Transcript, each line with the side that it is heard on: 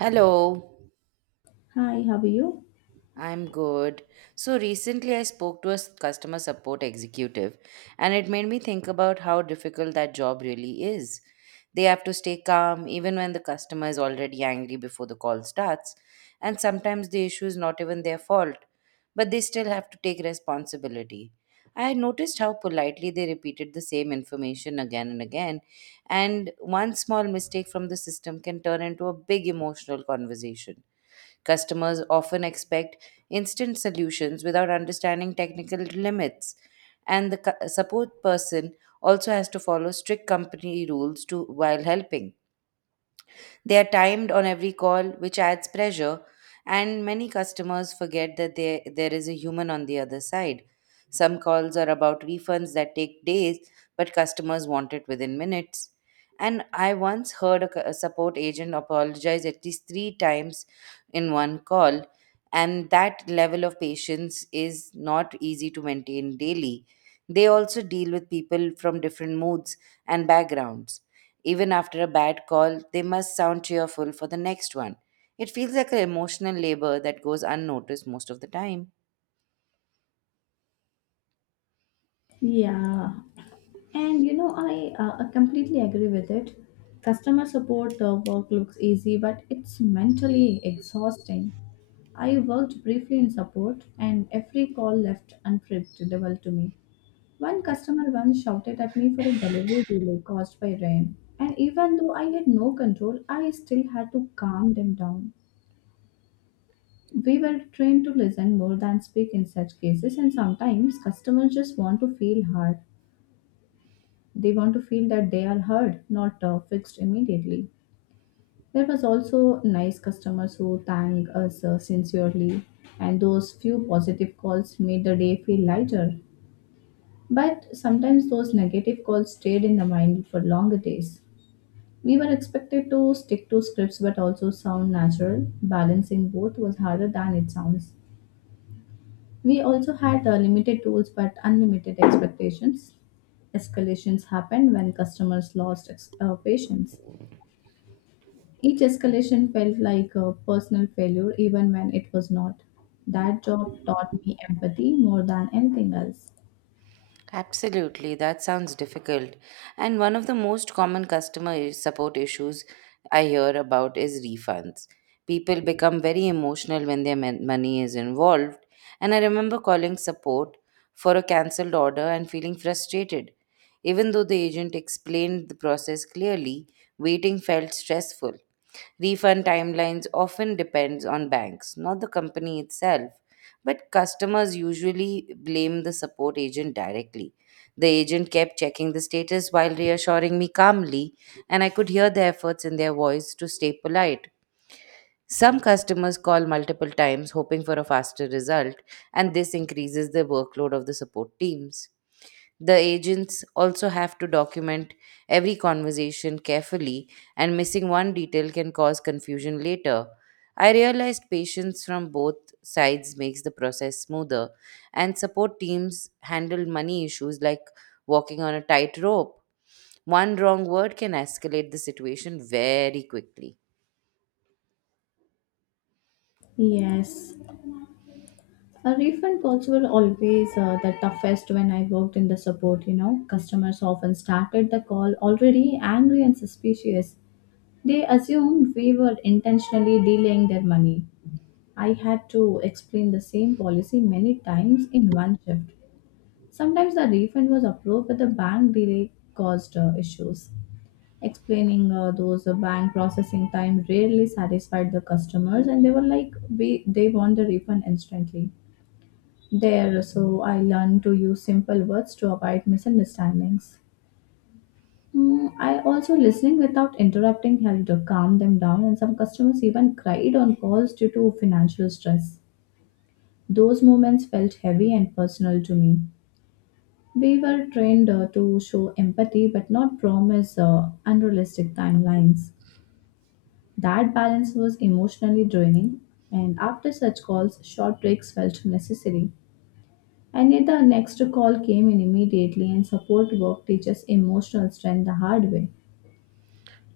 right: Hello,
left: Hi, how are you?
right: I'm good. So recently I spoke to a customer support executive, and it made me think about how difficult that job really is. They have to stay calm even when the customer is already angry before the call starts, and sometimes the issue is not even their fault, but they still have to take responsibility. I noticed how politely they repeated the same information again and again, and one small mistake from the system can turn into a big emotional conversation. Customers often expect instant solutions without understanding technical limits. And the support person also has to follow strict company rules to, while helping. They are timed on every call, which adds pressure, and many customers forget that there is a human on the other side. Some calls are about refunds that take days, but customers want it within minutes. And I once heard a support agent apologize at least three times in one call, and that level of patience is not easy to maintain daily. They also deal with people from different moods and backgrounds. Even after a bad call, they must sound cheerful for the next one. It feels like an emotional labor that goes unnoticed most of the time.
left: Yeah, and you know, I completely agree with it. Customer support work looks easy, but it's mentally exhausting. I worked briefly in support, and every call left unpredictable to me. One customer once shouted at me for a delivery delay caused by rain, and even though I had no control, I still had to calm them down. We were trained to listen more than speak in such cases, and sometimes customers just want to feel heard. They want to feel that they are heard, not fixed immediately. There was also nice customers who thanked us sincerely, and those few positive calls made the day feel lighter. But sometimes those negative calls stayed in the mind for longer days. We were expected to stick to scripts but also sound natural. Balancing both was harder than it sounds. We also had limited tools but unlimited expectations escalations happened when customers lost patience. Each escalation felt like a personal failure, even when it was not. That job taught me empathy more than anything else.
right: Absolutely, that sounds difficult. And one of the most common customer support issues I hear about is refunds. People become very emotional when their money is involved. And I remember calling support for a cancelled order and feeling frustrated. Even though the agent explained the process clearly, waiting felt stressful. Refund timelines often depends on banks, not the company itself, but customers usually blame the support agent directly. The agent kept checking the status while reassuring me calmly, and I could hear the efforts in their voice to stay polite. Some customers call multiple times hoping for a faster result, and this increases the workload of the support teams. The agents also have to document every conversation carefully, and missing one detail can cause confusion later. I realized patience from both sides makes the process smoother, and support teams handle money issues like walking on a tightrope. One wrong word can escalate the situation very quickly.
left: Yes. A refund calls were always the toughest when I worked in the support, you know. Customers often started the call already angry and suspicious. They assumed we were intentionally delaying their money. I had to explain the same policy many times in one shift. Sometimes the refund was approved, but the bank delay caused issues. Explaining those bank processing time rarely satisfied the customers, and they were like we they want the refund instantly there. So I learned to use simple words to avoid misunderstandings. I also listening without interrupting helped to calm them down, and some customers even cried on calls due to financial stress. Those moments felt heavy and personal to me. We were trained to show empathy but not promise unrealistic timelines. That balance was emotionally draining, and after such calls, short breaks felt necessary. And yet, the next call came in immediately, and support work teaches emotional strength the hard way.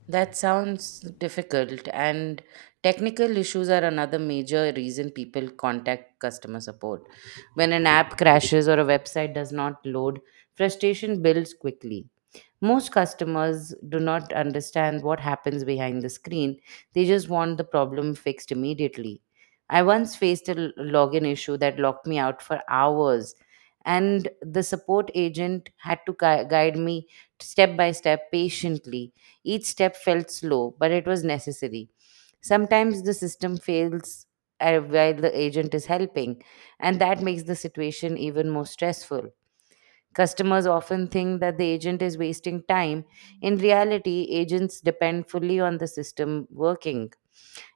right: That sounds difficult, and technical issues are another major reason people contact customer support. When an app crashes or a website does not load, frustration builds quickly. Most customers do not understand what happens behind the screen, they just want the problem fixed immediately. I once faced a login issue that locked me out for hours, and the support agent had to guide me step by step patiently. Each step felt slow, but it was necessary. Sometimes the system fails while the agent is helping, and that makes the situation even more stressful. Customers often think that the agent is wasting time. In reality, agents depend fully on the system working.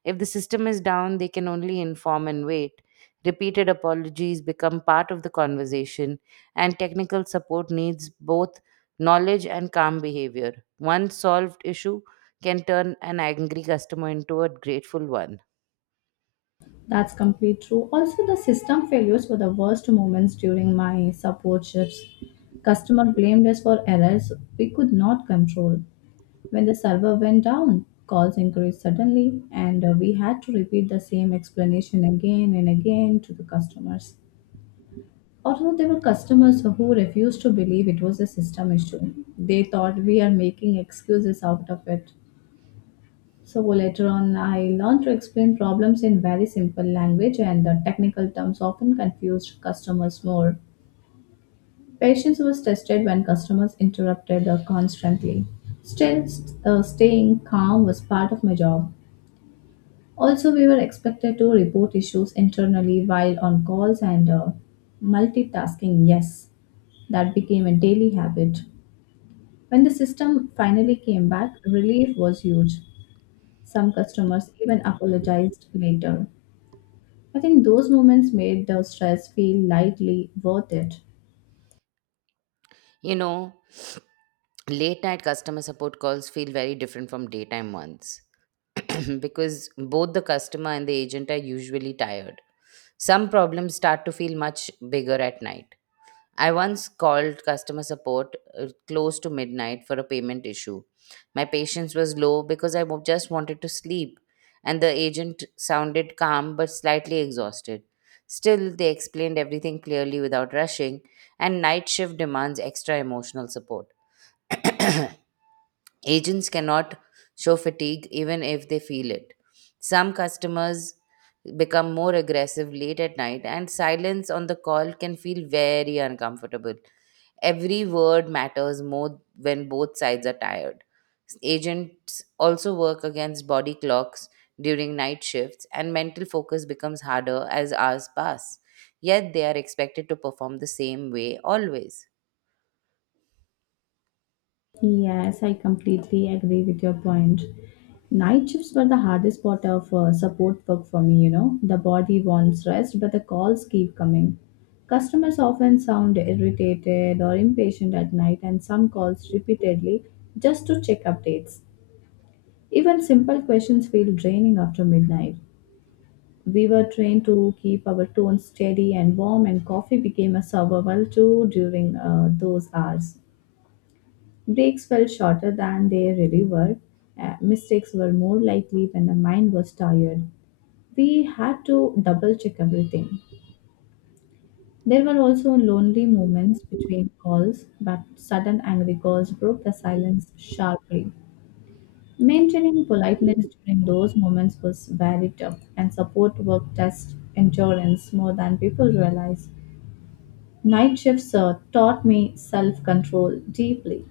right: If the system is down, they can only inform and wait. Repeated apologies become part of the conversation, and technical support needs both knowledge and calm behavior. One solved issue can turn an angry customer into a grateful one.
left: That's complete true. Also, the system failures were the worst moments during my support shifts. Customer blamed us for errors we could not control. When the server went down, calls increased suddenly, and we had to repeat the same explanation again and again to the customers. Although there were customers who refused to believe it was a system issue, they thought we are making excuses out of it. So later on, I learned to explain problems in very simple language, and the technical terms often confused customers more. Patience was tested when customers interrupted constantly. Still, staying calm was part of my job. Also, we were expected to report issues internally while on calls, and multitasking, yes, that became a daily habit. When the system finally came back, relief was huge. Some customers even apologized later. I think those moments made the stress feel lightly worth it.
right: You know, late night customer support calls feel very different from daytime ones because both the customer and the agent are usually tired. Some problems start to feel much bigger at night. I once called customer support close to midnight for a payment issue. My patience was low because I just wanted to sleep, and the agent sounded calm but slightly exhausted. Still, they explained everything clearly without rushing, and night shift demands extra emotional support. Agents cannot show fatigue even if they feel it. Some customers become more aggressive late at night, and silence on the call can feel very uncomfortable. Every word matters more when both sides are tired. Agents also work against body clocks during night shifts, and mental focus becomes harder as hours pass. Yet they are expected to perform the same way always.
left: Yes, I completely agree with your point. Night shifts were the hardest part of support work for me, you know. The body wants rest, but the calls keep coming. Customers often sound irritated or impatient at night, and some calls repeatedly just to check updates. Even simple questions feel draining after midnight. We were trained to keep our tone steady and warm, and coffee became a survival tool during those hours. Breaks felt shorter than they really were. Mistakes were more likely when the mind was tired. We had to double check everything. There were also lonely moments between calls, but sudden angry calls broke the silence sharply. Maintaining politeness during those moments was very tough, and support work test endurance more than people realize. Night shifts taught me self control deeply.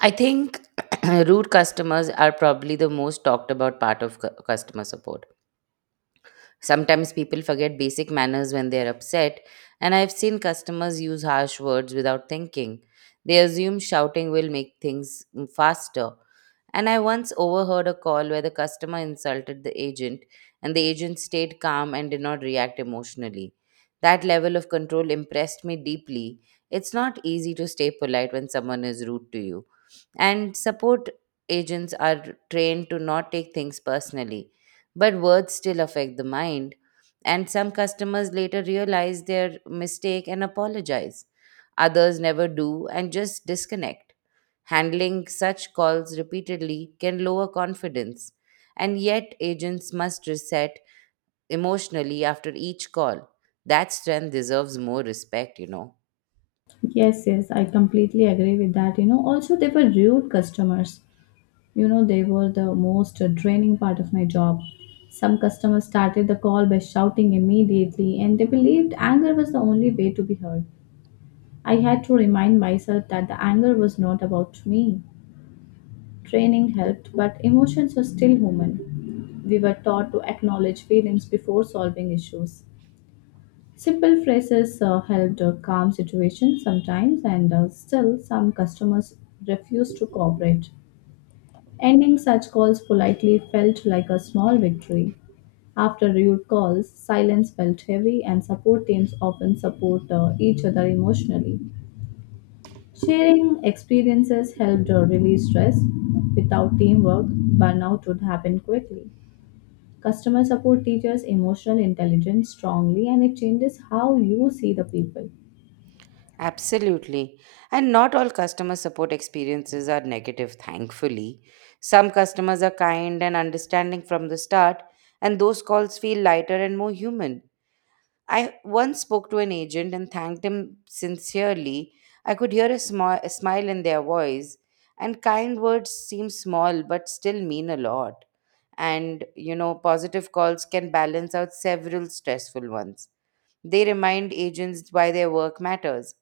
right: I think rude customers are probably the most talked about part of customer support. Sometimes people forget basic manners when they're upset, and I've seen customers use harsh words without thinking. They assume shouting will make things faster. And I once overheard a call where the customer insulted the agent, and the agent stayed calm and did not react emotionally. That level of control impressed me deeply. It's not easy to stay polite when someone is rude to you. And support agents are trained to not take things personally, but words still affect the mind. And some customers later realize their mistake and apologize. Others never do and just disconnect. Handling such calls repeatedly can lower confidence, and yet agents must reset emotionally after each call. That strength deserves more respect, you know.
left: Yes, yes, I completely agree with that. You know, also they were rude customers. You know, they were the most draining part of my job. Some customers started the call by shouting immediately, and they believed anger was the only way to be heard. I had to remind myself that the anger was not about me. Training helped, but emotions are still human. We were taught to acknowledge feelings before solving issues. Simple phrases helped calm situations sometimes, and still, some customers refused to cooperate. Ending such calls politely felt like a small victory. After rude calls, silence felt heavy, and support teams often support each other emotionally. Sharing experiences helped release stress. Without teamwork, burnout would happen quickly. Customer support teaches emotional intelligence strongly, and it changes how you see the people.
right: Absolutely. And not all customer support experiences are negative, thankfully. Some customers are kind and understanding from the start, and those calls feel lighter and more human. I once spoke to an agent and thanked him sincerely. I could hear a smile in their voice, and kind words seem small but still mean a lot. And, you know, positive calls can balance out several stressful ones. They remind agents why their work matters.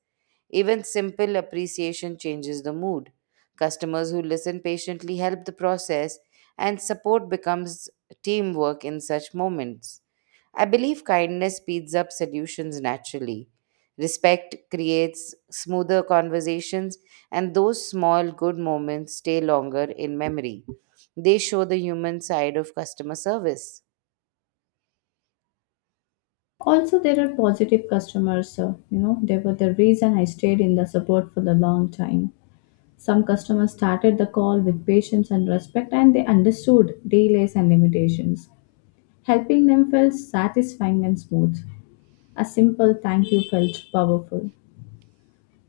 right: Even simple appreciation changes the mood. Customers who listen patiently help the process, and support becomes teamwork in such moments. I believe kindness speeds up solutions naturally. Respect creates smoother conversations, and those small good moments stay longer in memory. They show the human side of customer service.
left: Also, there are positive customers, you know, they were the reason I stayed in the support for the long time. Some customers started the call with patience and respect, and they understood delays and limitations. Helping them felt satisfying and smooth. A simple thank you felt powerful.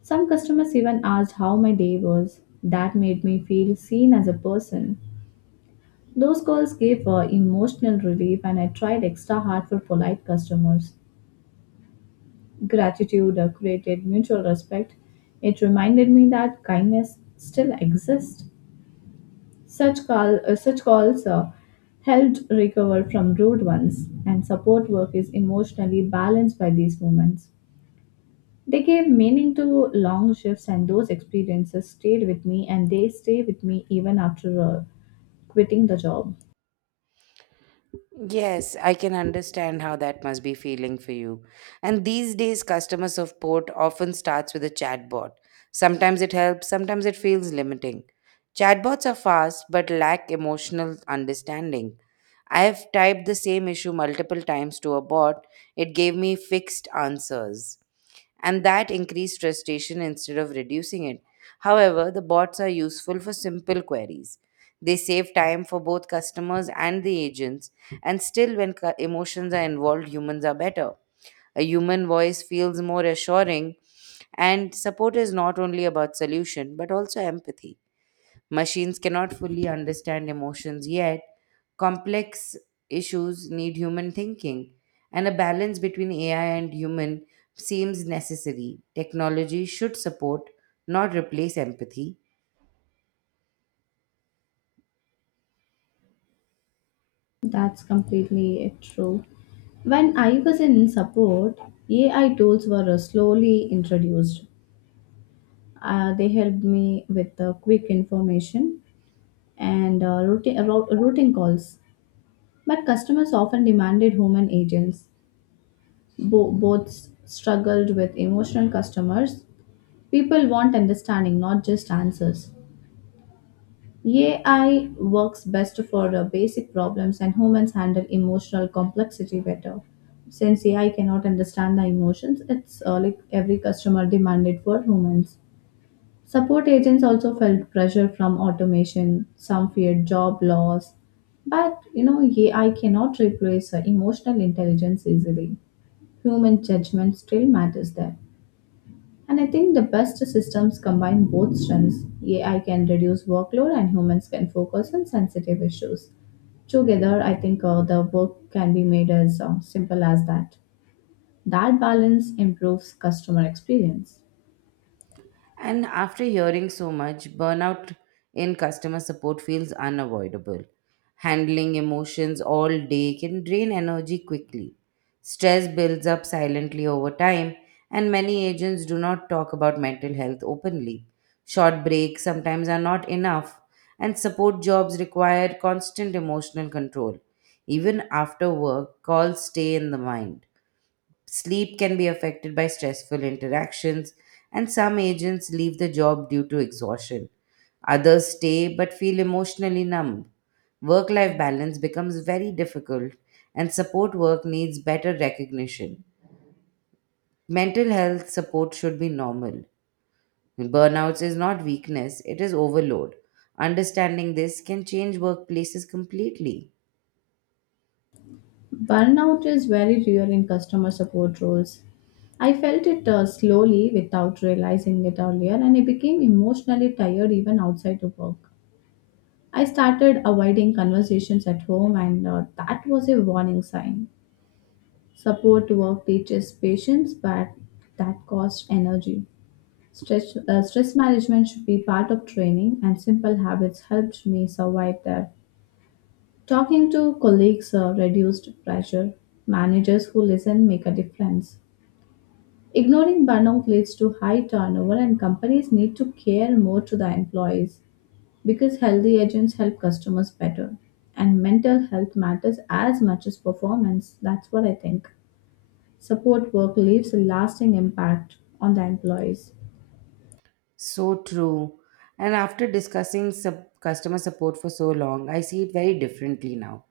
left: Some customers even asked how my day was. That made me feel seen as a person. Those calls gave emotional relief, and I tried extra hard for polite customers. Gratitude or created mutual respect, it reminded me that kindness still exists. Such calls helped recover from rude ones, and support work is emotionally balanced by these moments. They gave meaning to long shifts, and those experiences stayed with me, and they stay with me even after quitting the job.
right: Yes, I can understand how that must be feeling for you. And these days, customer support often starts with a chatbot. Sometimes it helps, sometimes it feels limiting. Chatbots are fast but lack emotional understanding. I have typed the same issue multiple times to a bot, it gave me fixed answers, and that increased frustration instead of reducing it. However, the bots are useful for simple queries. They save time for both customers and the agents, and still, when emotions are involved, humans are better. A human voice feels more assuring, and support is not only about solution but also empathy. Machines cannot fully understand emotions yet. Complex issues need human thinking, and a balance between AI and human seems necessary. Technology should support, not replace empathy.
left: That's completely true. When I was in support, AI tools were slowly introduced. They helped me with quick information and routing calls. But customers often demanded human agents. Both struggled with emotional customers. People want understanding, not just answers. AI works best for the basic problems, and humans handle emotional complexity better. Since AI cannot understand the emotions, it's like every customer demanded for humans. Support agents also felt pressure from automation, some feared job loss. But you know, AI cannot replace emotional intelligence easily. Human judgment still matters there. And I think the best systems combine both strengths. AI can reduce workload, and humans can focus on sensitive issues. Together, I think the work can be made as simple as that. That balance improves customer experience.
right: And after hearing so much, burnout in customer support feels unavoidable. Handling emotions all day can drain energy quickly. Stress builds up silently over time, and many agents do not talk about mental health openly. Short breaks sometimes are not enough, and support jobs require constant emotional control. Even after work, calls stay in the mind. Sleep can be affected by stressful interactions, and some agents leave the job due to exhaustion. Others stay but feel emotionally numb. Work life balance becomes very difficult, and support work needs better recognition. Mental health support should be normal. Burnouts is not weakness, it is overload. Understanding this can change workplaces completely.
left: Burnout is very real in customer support roles. I felt it slowly without realizing it earlier, and I became emotionally tired even outside of work. I started avoiding conversations at home, and that was a warning sign. Support work teaches patience, but that costs energy. Stress management should be part of training, and simple habits helped me survive that. Talking to colleagues reduced pressure. Managers who listen make a difference. Ignoring burnout leads to high turnover, and companies need to care more to the employees because healthy agents help customers better. And mental health matters as much as performance. That's what I think. Support work leaves a lasting impact on the employees.
right: So true. And after discussing customer support for so long, I see it very differently now.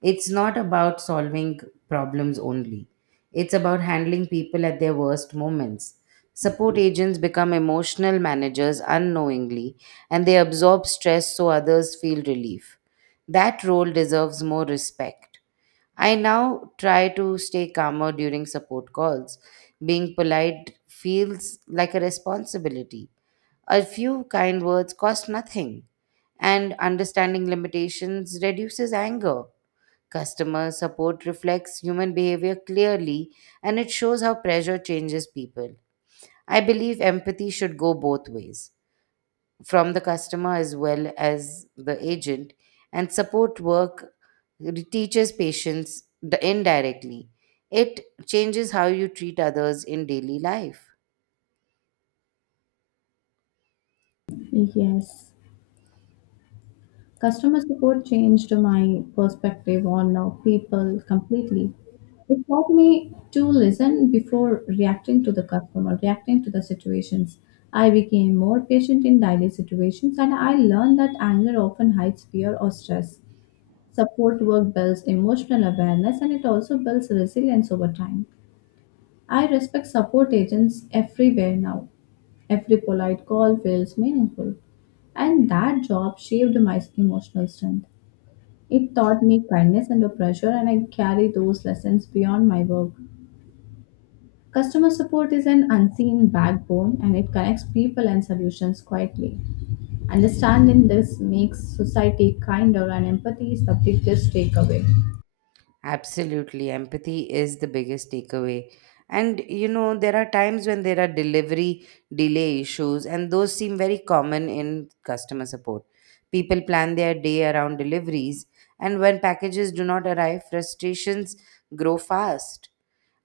right: It's not about solving problems only, it's about handling people at their worst moments. Support agents become emotional managers unknowingly, and they absorb stress so others feel relief. That role deserves more respect. I now try to stay calmer during support calls. Being polite feels like a responsibility. A few kind words cost nothing, and understanding limitations reduces anger. Customer support reflects human behavior clearly, and it shows how pressure changes people. I believe empathy should go both ways, from the customer as well as the agent, and support work teaches patience indirectly. It changes how you treat others in daily life.
left: Yes. Customer support changed my perspective on people completely. It taught me to listen before reacting to the customer, reacting to the situations. I became more patient in daily situations, and I learned that anger often hides fear or stress. Support work builds emotional awareness, and it also builds resilience over time. I respect support agents everywhere now. Every polite call feels meaningful, and that job shaped my emotional strength. It taught me kindness under pressure, and I carry those lessons beyond my work. Customer support is an unseen backbone, and it connects people and solutions quietly. Understanding this makes society kinder, and empathy is the biggest takeaway.
right: Absolutely. Empathy is the biggest takeaway. And you know, there are times when there are delivery delay issues, and those seem very common in customer support. People plan their day around deliveries, and when packages do not arrive, frustrations grow fast.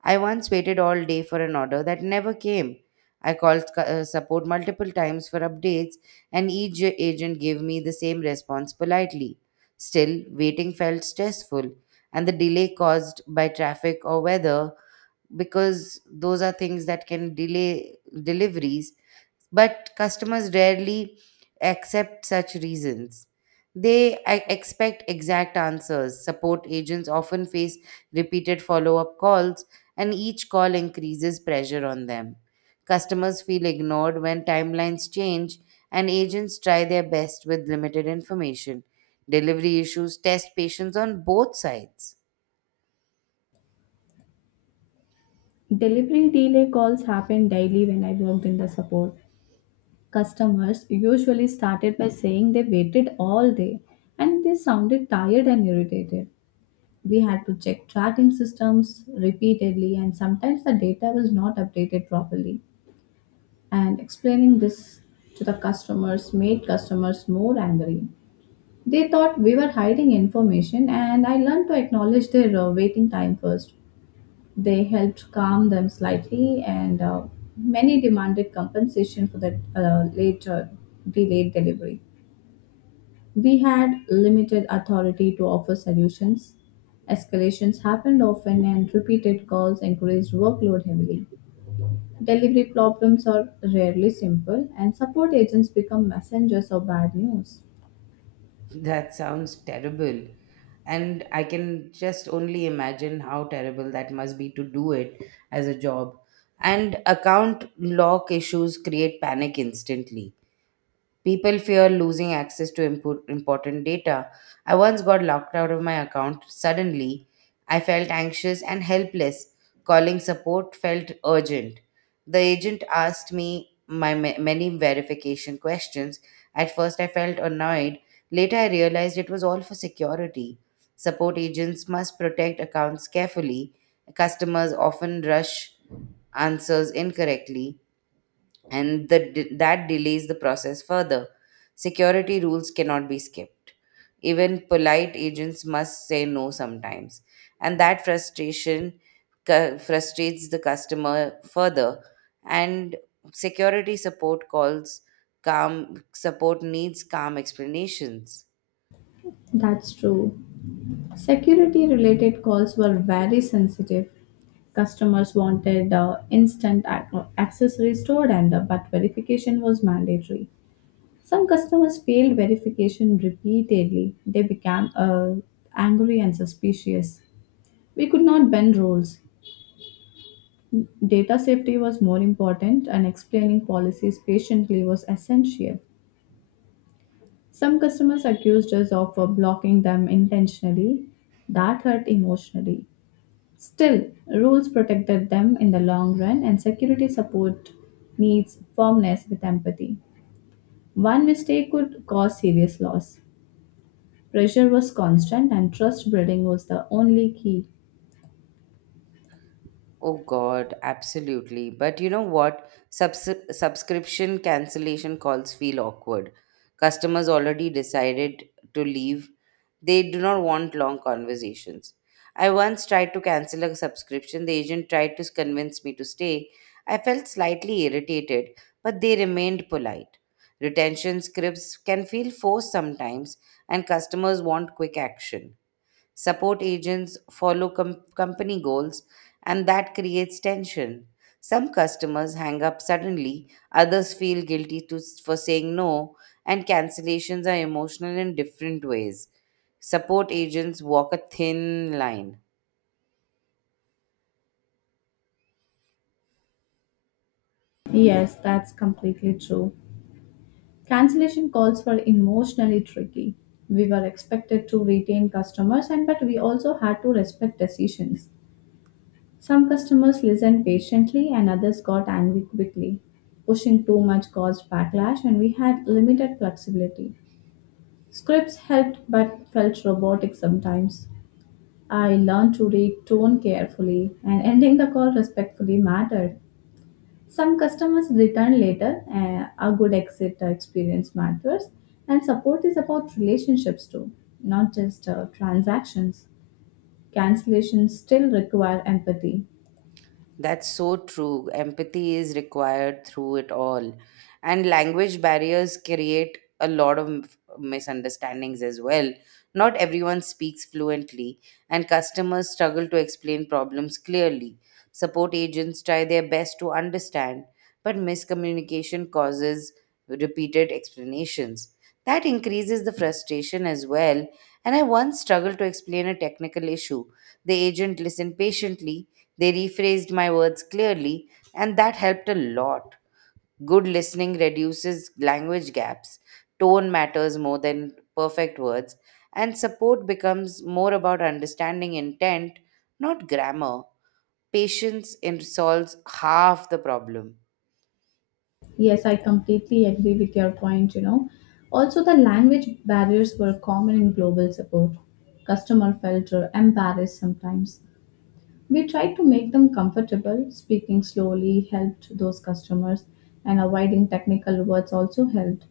right: I once waited all day for an order that never came. I called support multiple times for updates, and each agent gave me the same response politely. Still, waiting felt stressful, and the delay caused by traffic or weather, because those are things that can delay deliveries, but customers rarely accept such reasons. They expect exact answers. Support agents often face repeated follow up calls, and each call increases pressure on them. Customers feel ignored when timelines change, and agents try their best with limited information. Delivery issues test patience on both sides.
left: Delivery delay calls happen daily when I worked in the support. Customers usually started by saying they waited all day, and they sounded tired and irritated. We had to check tracking systems repeatedly, and sometimes the data was not updated properly. And explaining this to the customers made customers more angry. They thought we were hiding information, and I learned to acknowledge their waiting time first. They helped calm them slightly, and many demanded compensation for that later delayed delivery. We had limited authority to offer solutions. Escalations happened often, and repeated calls increased workload heavily. Delivery problems are rarely simple, and support agents become messengers of bad news.
right: That sounds terrible. And I can just only imagine how terrible that must be to do it as a job. And account lock issues create panic instantly. People fear losing access to important data. I once got locked out of my account suddenly. I felt anxious and helpless. Calling support felt urgent. The agent asked me many verification questions. At first, I felt annoyed. Later, I realized it was all for security. Support agents must protect accounts carefully. Customers often rush answers incorrectly and that delays the process further. Security rules cannot be skipped. Even polite agents must say no sometimes, and that frustration frustrates the customer further. And security support calls calm support needs calm explanations.
left: That's true. Security related calls were very sensitive. Customers wanted instant access restored, and but verification was mandatory. Some customers failed verification repeatedly. They became angry and suspicious. We could not bend rules. Data safety was more important, and explaining policies patiently was essential. Some customers accused us of blocking them intentionally. That hurt emotionally. Still, rules protected them in the long run, and security support needs firmness with empathy. One mistake could cause serious loss. Pressure was constant, and trust building was the only key.
right: Oh God, absolutely. But you know what? Subscription cancellation calls feel awkward. Customers already decided to leave. They do not want long conversations. I once tried to cancel a subscription. The agent tried to convince me to stay. I felt slightly irritated, but they remained polite. Retention scripts can feel forced sometimes, and customers want quick action. Support agents follow company goals, and that creates tension. Some customers hang up suddenly, others feel guilty for saying no, and cancellations are emotional in different ways. Support agents walk a thin line.
left: Yes, that's completely true. Cancellation calls were emotionally tricky. We were expected to retain customers, and but we also had to respect decisions. Some customers listened patiently, and others got angry quickly. Pushing too much caused backlash, and we had limited flexibility. Scripts helped but felt robotic sometimes. I learned to read tone carefully, and ending the call respectfully mattered. Some customers return later, a good exit experience matters, and support is about relationships too, not just transactions. Cancellations still require empathy.
right: That's so true. Empathy is required through it all. And language barriers create a lot of misunderstandings as well. Not everyone speaks fluently, and customers struggle to explain problems clearly. Support agents try their best to understand, but miscommunication causes repeated explanations. That increases the frustration as well. And I once struggled to explain a technical issue. The agent listened patiently, they rephrased my words clearly, and that helped a lot. Good listening reduces language gaps, tone matters more than perfect words, and support becomes more about understanding intent, not grammar. Solves half the problem.
left: Yes, I completely agree with your point, you know. Also, the language barriers were common in global support. Customer felt embarrassed sometimes. We tried to make them comfortable. Speaking slowly helped those customers, and avoiding technical words also helped.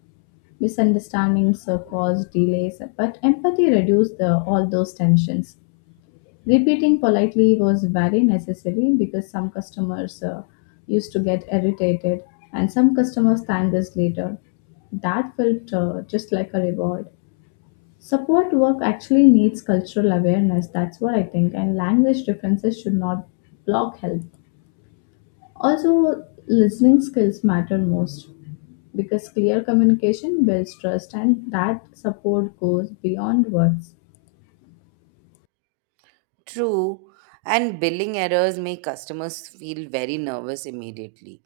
left: Misunderstandings caused delays, but empathy reduced the, all those tensions. Repeating politely was very necessary because some customers used to get irritated, and some customers thanked us later. That felt just like a reward. Support work actually needs cultural awareness, that's what I think, and language differences should not block help. Also, listening skills matter most because clear communication builds trust, and that support goes beyond words.
right: True, and billing errors make customers feel very nervous immediately.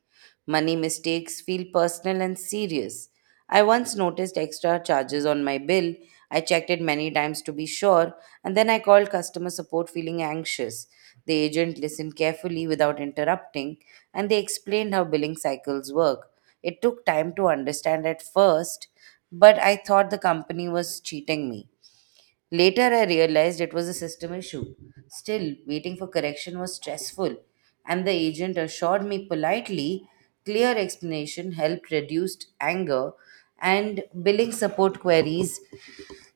right: Money mistakes feel personal and serious. I once noticed extra charges on my bill. I checked it many times to be sure, and then I called customer support feeling anxious. The agent listened carefully without interrupting, and they explained how billing cycles work. It took time to understand at first, but I thought the company was cheating me. Later, I realized it was a system issue. Still, waiting for correction was stressful, and the agent assured me politely. Clear explanation helped reduce anger, and billing support queries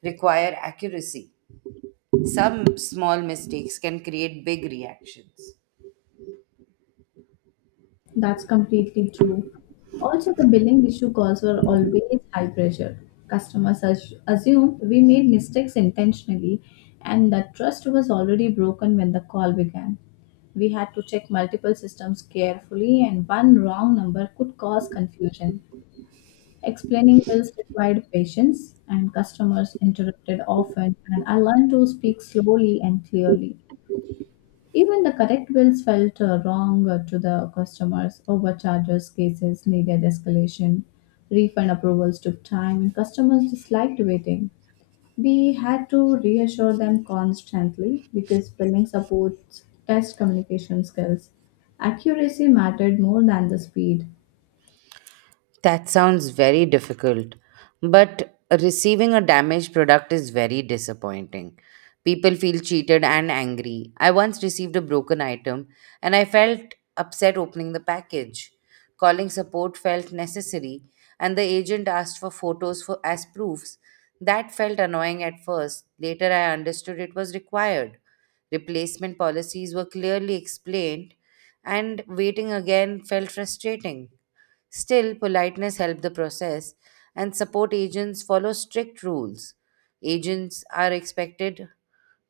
right: require accuracy. Some small mistakes can create big reactions.
left: That's completely true. Also, the billing issue calls were always high pressure. Customers assume we made mistakes intentionally, and that trust was already broken when the call began. We had to check multiple systems carefully, and one wrong number could cause confusion. Explaining bills required patience, and customers interrupted often, and I learned to speak slowly and clearly. Even the correct bills felt wrong to the customers. Overcharges cases needed escalation. Refund approvals took time, and customers disliked waiting. We had to reassure them constantly because billing supports test communication skills. Accuracy mattered more than the speed.
right: That sounds very difficult, but receiving a damaged product is very disappointing. People feel cheated and angry. I once received a broken item and I felt upset opening the package. Calling support felt necessary, and the agent asked for photos as proofs. That felt annoying at first. Later, I understood it was required. Replacement policies were clearly explained, and waiting again felt frustrating. Still, politeness helped the process, and support agents follow strict rules. Agents are expected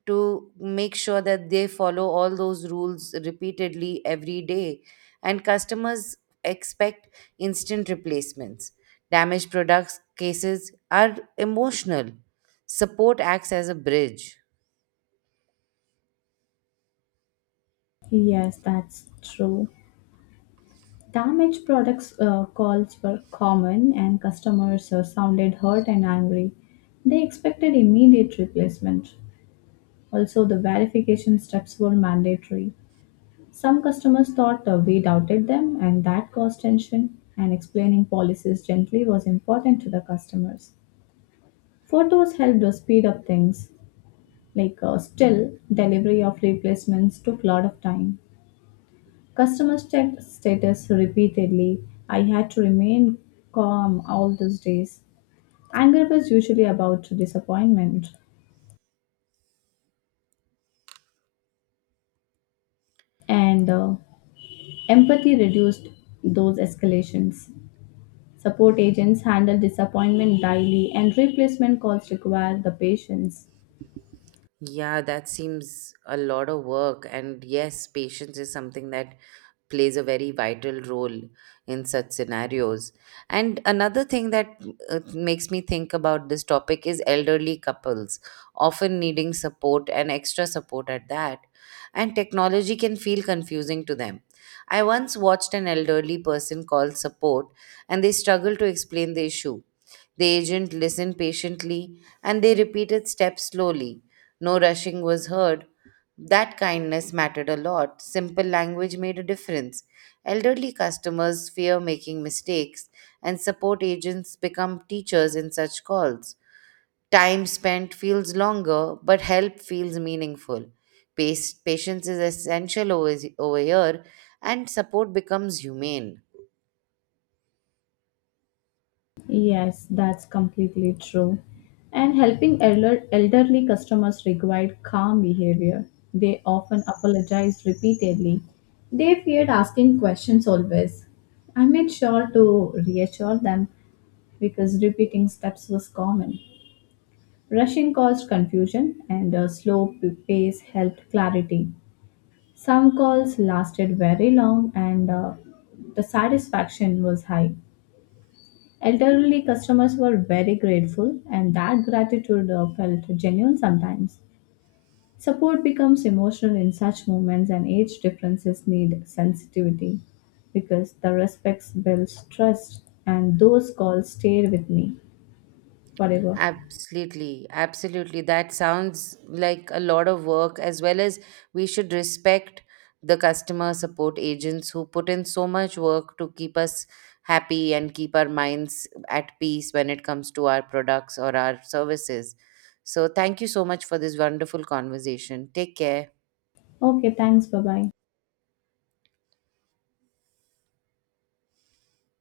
right: to make sure that they follow all those rules repeatedly every day, and customers expect instant replacements. Damaged products cases are emotional. Support acts as a bridge.
left: Yes, that's true. Damaged products calls were common, and customers sounded hurt and angry. They expected immediate replacement. Also, the verification steps were mandatory. Some customers thought we doubted them, and that caused tension, and explaining policies gently was important to the customers. Photos helped us speed up things. Still, delivery of replacements took a lot of time. Customers checked status repeatedly. I had to remain calm all those days. Anger was usually about disappointment, and empathy reduced those escalations. Support agents handle disappointment daily, and replacement calls require the patience.
right: Yeah, that seems a lot of work. And yes, patience is something that plays a very vital role in such scenarios. And another thing that makes me think about this topic is elderly couples often needing support and extra support at that. And technology can feel confusing to them. I once watched an elderly person call support and they struggled to explain the issue. The agent listened patiently and they repeated steps slowly. No rushing was heard. That kindness mattered a lot. Simple language made a difference. Elderly customers fear making mistakes, and support agents become teachers in such calls. Time spent feels longer, but help feels meaningful. Pace, patience is essential over here, and support becomes humane.
left: Yes, that's completely true. And helping elderly customers required calm behavior. They often apologized repeatedly. They feared asking questions always. I made sure to reassure them because repeating steps was common. Rushing caused confusion, and a slow pace helped clarity. Some calls lasted very long, and the satisfaction was high. Elderly customers were very grateful, and that gratitude felt genuine sometimes. Support becomes emotional in such moments, and age differences need sensitivity because the respects builds trust, and those calls stay with me forever.
right: Absolutely, absolutely. That sounds like a lot of work, as well as we should respect the customer support agents who put in so much work to keep us happy and keep our minds at peace when it comes to our products or our services. So, thank you so much for this wonderful conversation. Take care.
left: Okay, thanks. Bye bye.